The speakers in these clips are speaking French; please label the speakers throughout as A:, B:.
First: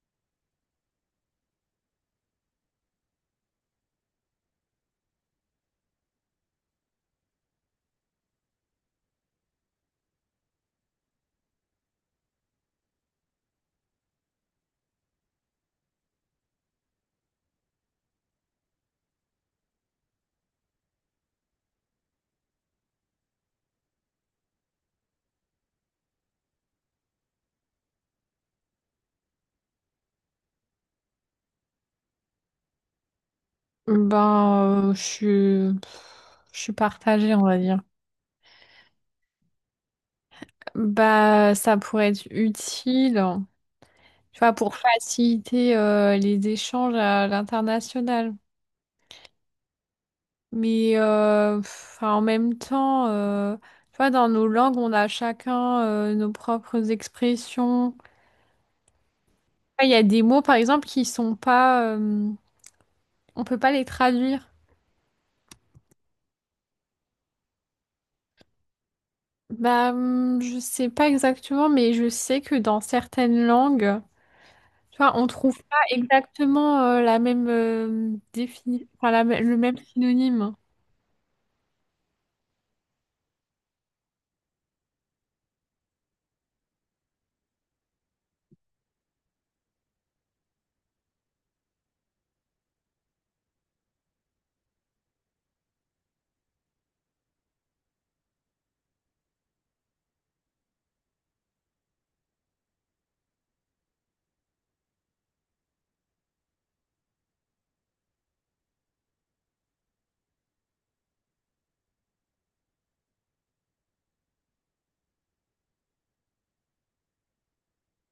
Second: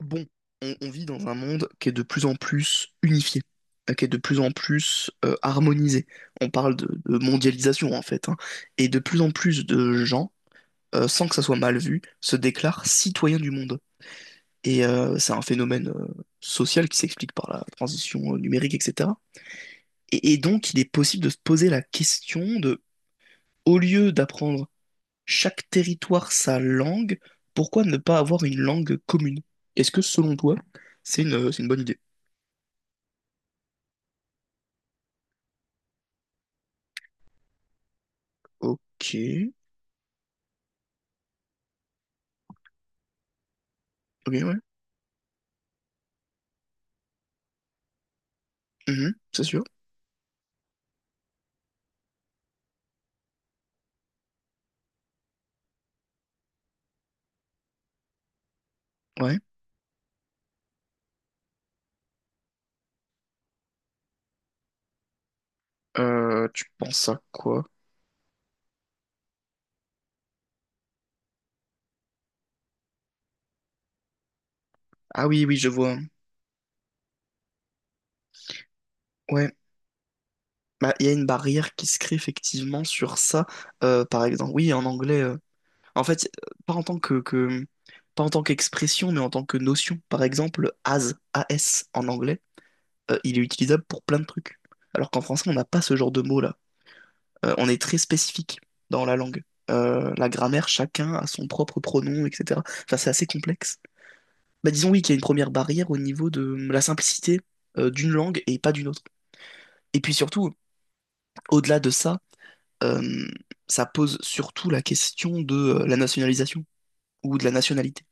A: Bon, on vit dans un monde qui est de plus en plus unifié, qui est de plus en plus harmonisé. On parle de mondialisation en fait, hein. Et de plus en plus de gens, sans que ça soit mal vu, se déclarent citoyens du monde. Et c'est un phénomène social qui s'explique par la transition numérique, etc. Et donc, il est possible de se poser la question de, au lieu d'apprendre chaque territoire sa langue, pourquoi ne pas avoir une langue commune? Est-ce que selon toi, c'est une bonne idée?
B: Ben, je suis partagée, on va dire.
A: Ok.
B: Bah, ça pourrait être utile,
A: Ok,
B: tu vois,
A: ouais.
B: pour faciliter les échanges à l'international.
A: Mhm, c'est sûr.
B: Mais en même temps, tu vois, dans nos langues, on a chacun nos propres expressions.
A: Ouais.
B: Ah, il y a des mots, par exemple, qui sont pas, on peut pas les traduire.
A: Tu penses à quoi?
B: Bah, je sais pas exactement, mais je sais que dans certaines langues. Tu vois, on
A: Ah oui, oui,
B: trouve
A: je
B: pas
A: vois.
B: exactement la même enfin,
A: Ouais.
B: le même synonyme.
A: Bah, il y a une barrière qui se crée effectivement sur ça. Par exemple, oui, en anglais. En fait, pas en tant que- pas en tant qu'expression, mais en tant que notion. Par exemple, as en anglais, il est utilisable pour plein de trucs. Alors qu'en français, on n'a pas ce genre de mot-là. On est très spécifique dans la langue. La grammaire, chacun a son propre pronom, etc. Enfin, c'est assez complexe. Bah, disons oui qu'il y a une première barrière au niveau de la simplicité d'une langue et pas d'une autre. Et puis surtout, au-delà de ça, euh, ça pose surtout la question de la nationalisation ou de la nationalité.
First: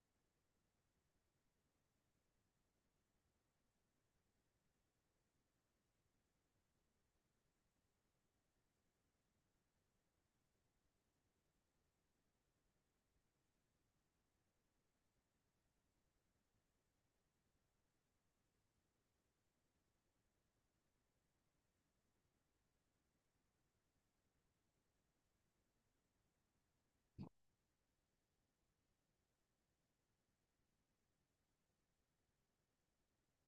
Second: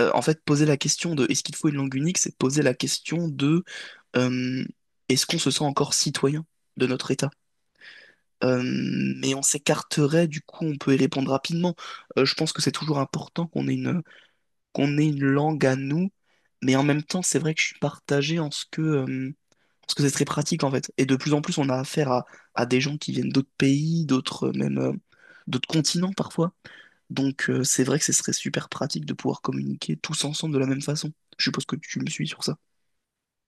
A: En fait, poser la question de est-ce qu'il faut une langue unique, c'est poser la question de euh, est-ce qu'on se sent encore citoyen de notre État? Euh, mais on s'écarterait, du coup, on peut y répondre rapidement. Je pense que c'est toujours important qu'on ait une langue à nous, mais en même temps, c'est vrai que je suis partagé en ce que... Parce que c'est très pratique en fait. Et de plus en plus, on a affaire à des gens qui viennent d'autres pays, d'autres même d'autres continents parfois. Donc c'est vrai que ce serait super pratique de pouvoir communiquer tous ensemble de la même façon. Je suppose que tu me suis sur ça.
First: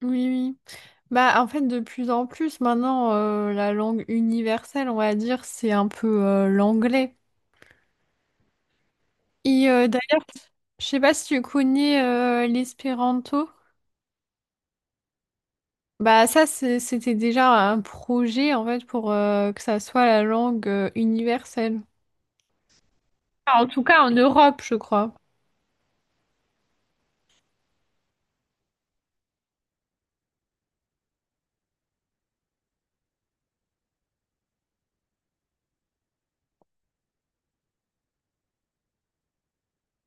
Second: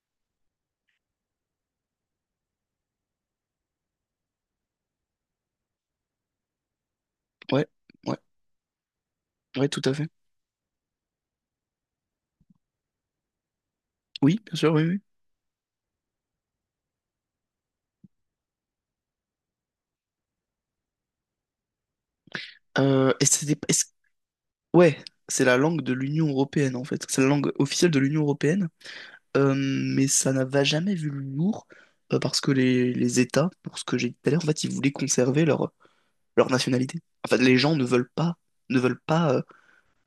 B: Oui, oui. Bah, en fait, de plus en plus, maintenant, la langue universelle, on va dire, c'est un peu l'anglais.
A: Ouais, ouais, ouais,
B: Et
A: tout à fait.
B: d'ailleurs, je sais pas si tu connais l'espéranto.
A: Oui, bien sûr, oui, oui.
B: Bah, ça, c'était déjà un projet, en fait, pour que ça soit la langue universelle.
A: Euh, et c'était,
B: Enfin, en tout
A: est-ce-
B: cas, en Europe, je
A: ouais,
B: crois.
A: c'est la langue de l'Union européenne en fait. C'est la langue officielle de l'Union européenne. Mais ça n'a jamais vu le jour parce que les États, pour ce que j'ai dit tout à l'heure, en fait, ils voulaient conserver leur nationalité. Enfin, les gens ne veulent pas, ne veulent pas euh,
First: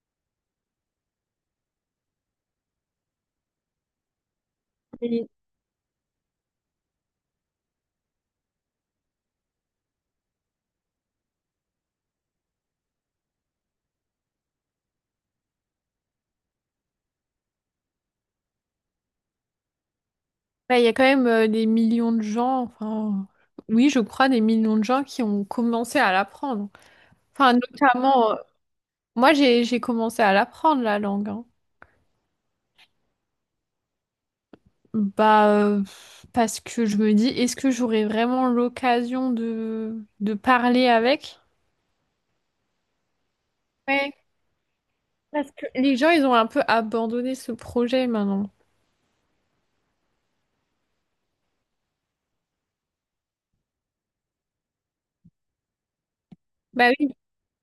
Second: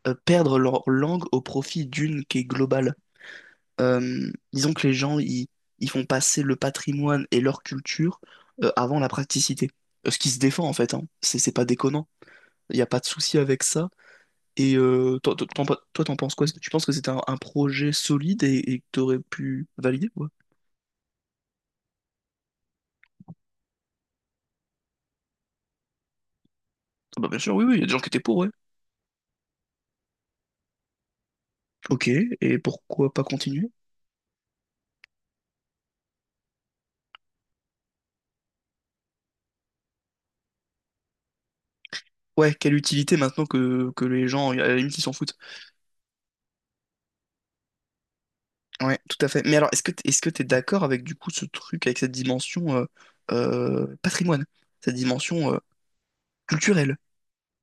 A: euh, perdre leur langue au profit d'une qui est globale. Disons que ils font passer le patrimoine et leur culture avant la praticité. Ce qui se défend en fait, hein. C'est pas déconnant. Il n'y a pas de souci avec ça. Et t'en penses quoi? Tu penses que c'était un projet solide et que t'aurais pu valider? Ouais.
B: Bah, il y a quand même des millions de gens, enfin, oui, je crois, des millions de gens qui ont commencé à l'apprendre.
A: Ah bah bien
B: Enfin,
A: sûr, oui, oui, il y a des gens qui étaient
B: notamment,
A: pour, ouais.
B: moi, j'ai commencé à l'apprendre, la langue. Hein.
A: Ok, et pourquoi pas continuer?
B: Bah, parce que je me dis, est-ce que j'aurai vraiment l'occasion de parler avec?
A: Ouais, quelle utilité maintenant que
B: Ouais,
A: les gens, à la limite, ils s'en foutent.
B: parce que les gens, ils ont un peu abandonné ce projet maintenant.
A: Ouais, tout à fait. Mais alors, est-ce que t'es d'accord avec du coup ce truc, avec cette dimension patrimoine, cette dimension
B: Bah
A: culturelle?
B: oui,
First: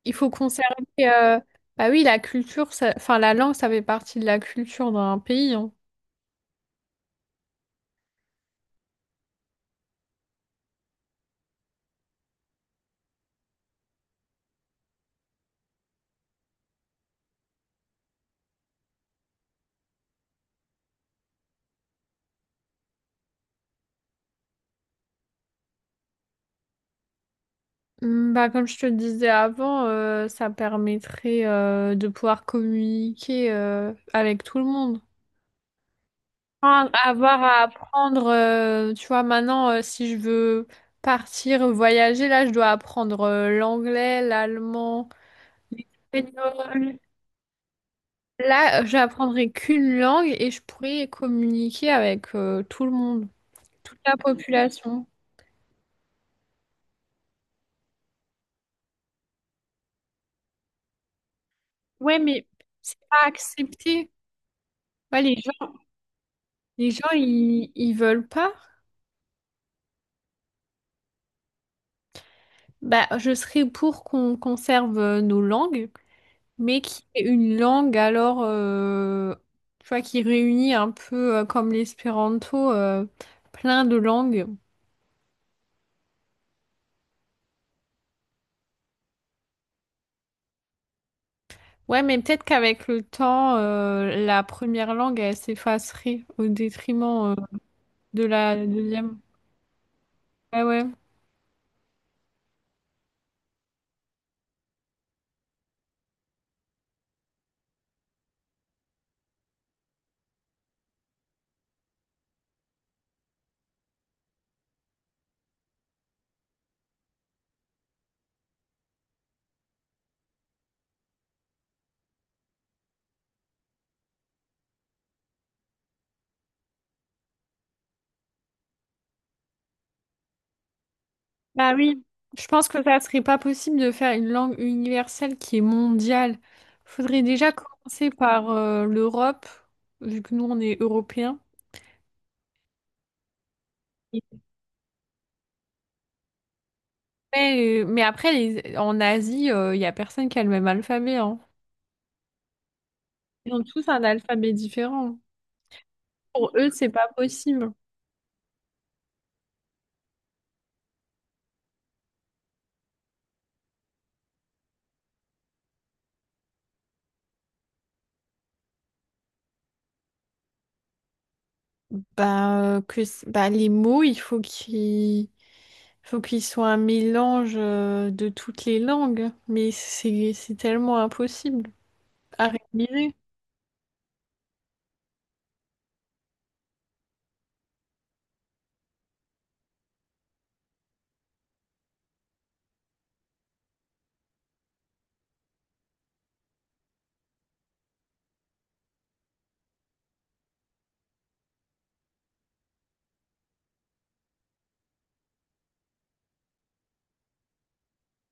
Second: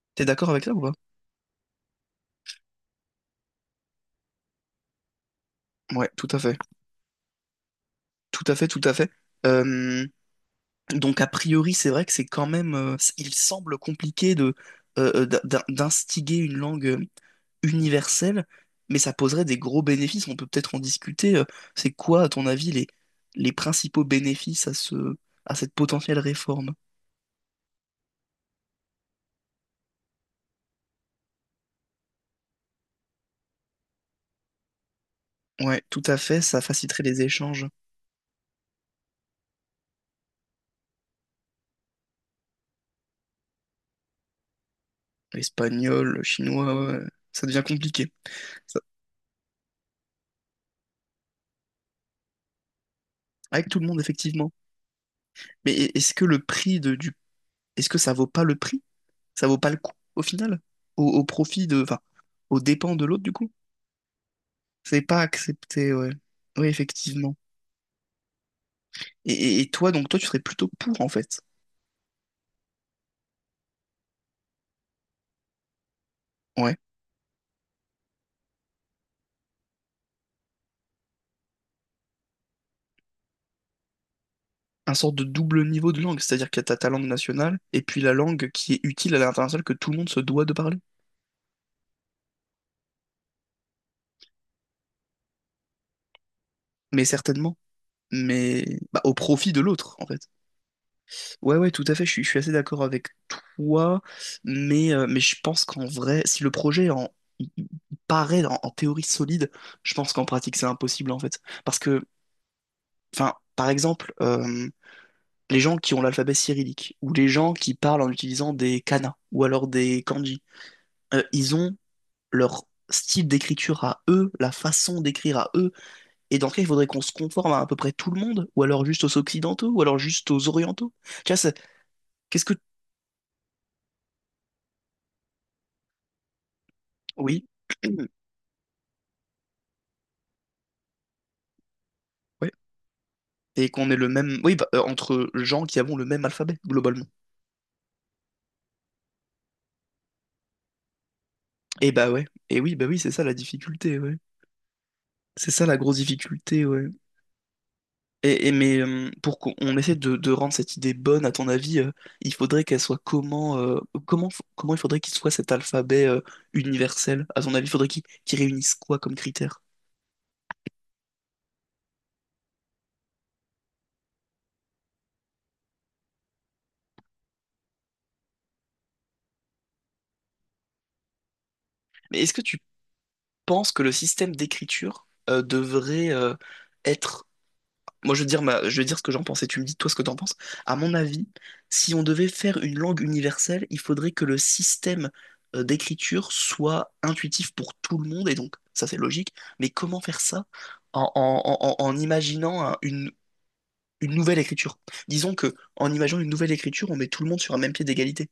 B: il
A: T'es
B: faut
A: d'accord avec ça
B: conserver,
A: ou pas?
B: euh, bah oui, la culture, enfin, la langue, ça fait partie de la culture d'un pays. Hein.
A: Ouais, tout à fait. Tout à fait, tout à fait. Euh, donc, a priori, c'est vrai que c'est quand même. Il semble compliqué de, d'instiguer une langue universelle, mais ça poserait des gros bénéfices. On peut peut-être en discuter. C'est quoi, à ton avis, les principaux bénéfices à à cette potentielle réforme?
B: Bah, comme je te le disais avant, ça permettrait de pouvoir communiquer avec tout le monde.
A: Ouais, tout à fait. Ça
B: Enfin,
A: faciliterait les
B: avoir à
A: échanges.
B: apprendre, tu vois, maintenant, si je veux partir voyager, là, je dois apprendre l'anglais, l'allemand,
A: Espagnol, chinois, ouais,
B: l'espagnol.
A: ouais. Ça devient compliqué. Ça-
B: Là, j'apprendrai qu'une langue et je pourrai communiquer avec tout le monde,
A: Avec tout le
B: toute
A: monde,
B: la
A: effectivement.
B: population.
A: Mais est-ce que le prix de, du... Est-ce que ça vaut pas le prix? Ça vaut pas le coup, au final? Au profit de... Enfin,
B: Ouais, mais
A: aux dépens
B: c'est
A: de l'autre,
B: pas
A: du coup?
B: accepté.
A: C'est pas
B: Ouais, les gens,
A: accepté, ouais. Oui,
B: les gens,
A: effectivement.
B: ils veulent pas.
A: Et toi, donc, toi, tu serais plutôt pour, en fait.
B: Bah, je serais pour qu'on conserve nos langues,
A: Ouais.
B: mais qui est une langue alors, tu vois, qui réunit un peu comme l'espéranto, plein de langues.
A: Un sorte de double niveau de langue, c'est-à-dire qu'il y a ta langue nationale et puis la langue qui est utile à l'international que tout le monde se doit de parler.
B: Ouais, mais peut-être qu'avec le temps, la première langue, elle s'effacerait au
A: Mais
B: détriment,
A: certainement.
B: de la
A: Mais bah, au
B: deuxième.
A: profit de l'autre, en fait.
B: Ouais, ouais.
A: Ouais, ouais, tout à fait, je suis assez d'accord avec toi, mais je pense qu'en vrai, si le projet il paraît en théorie solide, je pense qu'en pratique c'est impossible en fait. Parce que, enfin, par exemple, les gens qui ont l'alphabet cyrillique, ou les gens qui parlent en utilisant des kanas, ou alors des kanji, ils ont leur style d'écriture à eux, la façon d'écrire à eux, et dans ce cas, il faudrait qu'on se conforme à peu près tout le monde, ou alors juste aux occidentaux, ou alors juste aux orientaux. Tu vois, c'est-
B: Bah oui.
A: qu'est-ce
B: Je
A: que...
B: pense que ça serait pas possible de faire une langue universelle qui est mondiale. Faudrait
A: Oui.
B: déjà commencer par, l'Europe, vu que nous, on est européens.
A: Ouais. Et qu'on ait le même. Oui, bah, entre gens qui avons le même alphabet, globalement.
B: Ouais, mais après, en Asie, il n'y a personne qui a le même alphabet, hein.
A: Et bah ouais. Et oui, bah oui, c'est ça la
B: Ils ont tous
A: difficulté,
B: un
A: ouais.
B: alphabet différent.
A: C'est ça la grosse
B: Pour
A: difficulté,
B: eux,
A: ouais.
B: c'est pas possible.
A: Mais pour qu'on essaie de rendre cette idée bonne, à ton avis, il faudrait qu'elle soit comment, comment il faudrait qu'il soit cet alphabet universel? À ton avis, il faudrait qu'il réunisse quoi comme critères?
B: Bah, les mots, il faut qu'ils soient un mélange de toutes les langues, mais c'est tellement impossible
A: Mais est-ce que
B: à
A: tu
B: réaliser.
A: penses que le système d'écriture devrait être Moi, je vais te dire ma- je vais te dire ce que j'en pense et tu me dis toi ce que t'en penses. À mon avis, si on devait faire une langue universelle, il faudrait que le système d'écriture soit intuitif pour tout le monde et donc ça c'est logique. Mais comment faire ça en imaginant une nouvelle écriture? Disons que en imaginant une nouvelle écriture, on met tout le monde sur un même pied d'égalité.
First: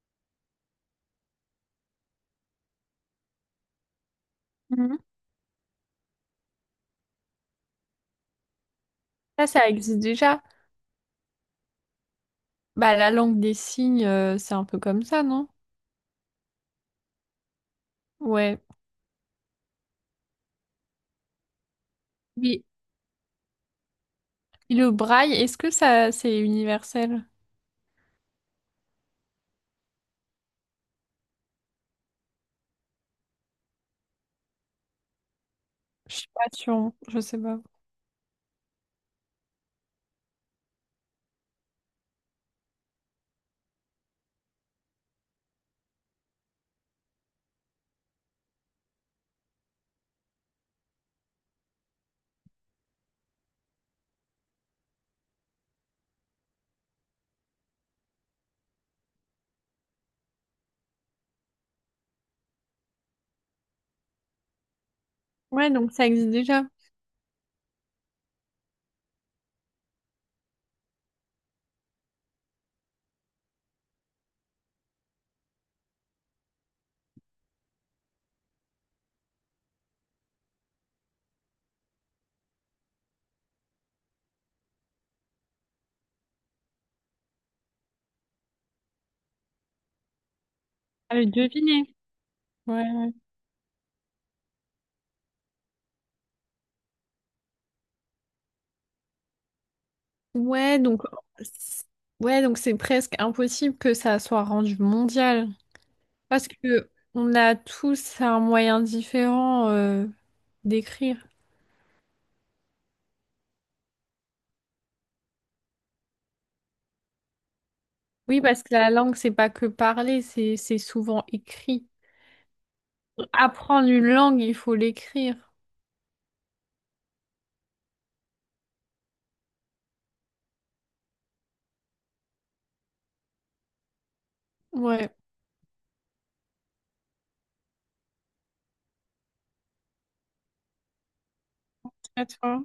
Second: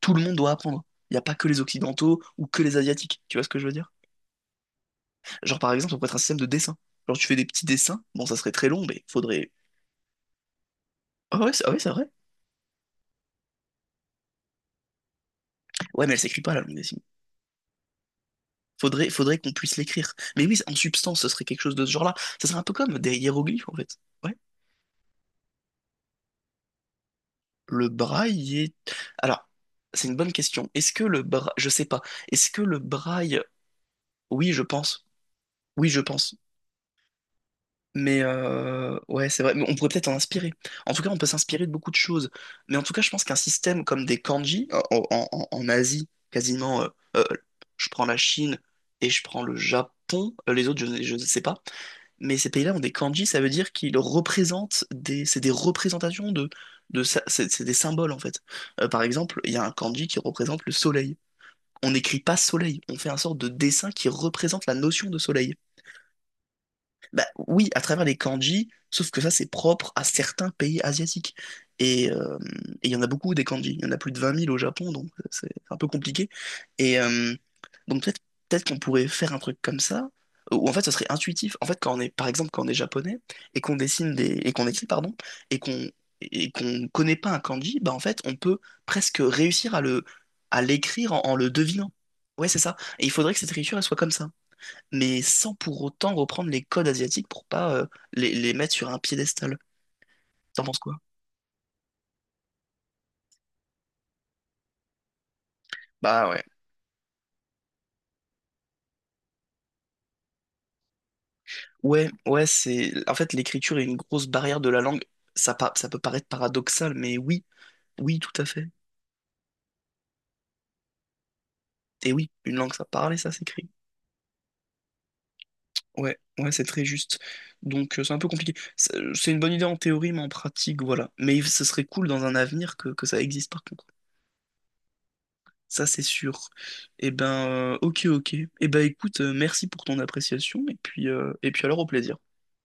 A: Tout le monde doit apprendre. Il n'y a pas que les Occidentaux ou que les Asiatiques. Tu vois ce que je veux dire?
B: Mhm.
A: Genre par exemple, on pourrait être un système de dessin. Genre tu fais des petits dessins. Bon, ça serait très long, mais
B: Ça,
A: faudrait.
B: ça existe déjà.
A: Ah ouais, c'est vrai.
B: Bah, la langue des signes, c'est un peu comme ça, non?
A: Ouais, mais elle s'écrit pas, la langue des signes.
B: Ouais.
A: Faudrait qu'on puisse l'écrire. Mais oui, en substance, ce serait quelque chose de ce genre-là. Ça serait un
B: Oui.
A: peu comme des hiéroglyphes, en fait. Ouais.
B: Et le braille, est-ce que ça, c'est universel?
A: Le braille est... Alors, c'est une bonne question. Est-ce que le braille... Je sais pas. Est-ce que le braille... Oui, je pense. Oui, je
B: Je suis
A: pense.
B: pas sûre, je sais pas.
A: Mais ouais, c'est vrai. Mais on pourrait peut-être en inspirer. En tout cas, on peut s'inspirer de beaucoup de choses. Mais en tout cas, je pense qu'un système comme des kanji, en Asie, quasiment... euh, je prends la Chine et je prends le Japon. Les autres, je ne sais pas. Mais ces pays-là ont des kanji, ça veut dire qu'ils représentent des, c'est des représentations de, c'est des symboles en fait. Par exemple, il y a un kanji qui représente le soleil. On n'écrit pas soleil, on fait un sorte de dessin qui représente la notion de soleil.
B: Ouais, donc ça existe déjà.
A: Bah oui, à travers les kanji, sauf que ça, c'est propre à certains pays asiatiques. Et euh, et il y en a beaucoup des kanji. Il y en a plus de vingt mille au Japon, donc c'est un peu compliqué. Et donc peut-être qu'on pourrait faire un truc comme ça, où en fait, ce serait intuitif. En fait, quand on est, par exemple, quand on est japonais et et qu'on écrit, pardon, et qu'on et qu'on connaît pas un kanji, bah en fait, on peut presque réussir à le à l'écrire
B: Ah,
A: en le
B: deviner.
A: devinant. Ouais, c'est ça.
B: Ouais.
A: Et il faudrait que cette écriture, elle soit comme ça mais sans pour autant reprendre les codes asiatiques pour pas les mettre sur un piédestal. T'en
B: Ouais,
A: penses quoi?
B: donc c'est- ouais, donc c'est presque impossible que ça soit rendu mondial
A: Bah ouais.
B: parce que on a tous un moyen différent d'écrire.
A: Ouais, ouais, c'est. En fait, l'écriture est une grosse barrière de la langue. Ça peut paraître paradoxal, mais oui, oui, tout
B: Oui,
A: à
B: parce
A: fait.
B: que la langue, c'est pas que parler, c'est souvent écrit.
A: Et oui, une langue, ça parle et ça s'écrit.
B: Apprendre une langue, il faut l'écrire.
A: Ouais, ouais, c'est très juste. Donc, c'est un peu compliqué. C'est une bonne idée en théorie, mais en pratique, voilà. Mais ce serait cool dans un avenir que ça existe, par contre.
B: Ouais.
A: Ça, c'est sûr. Eh ben, ok, ok. Eh ben, écoute, merci pour ton appréciation, et puis alors, au plaisir.
B: À toi.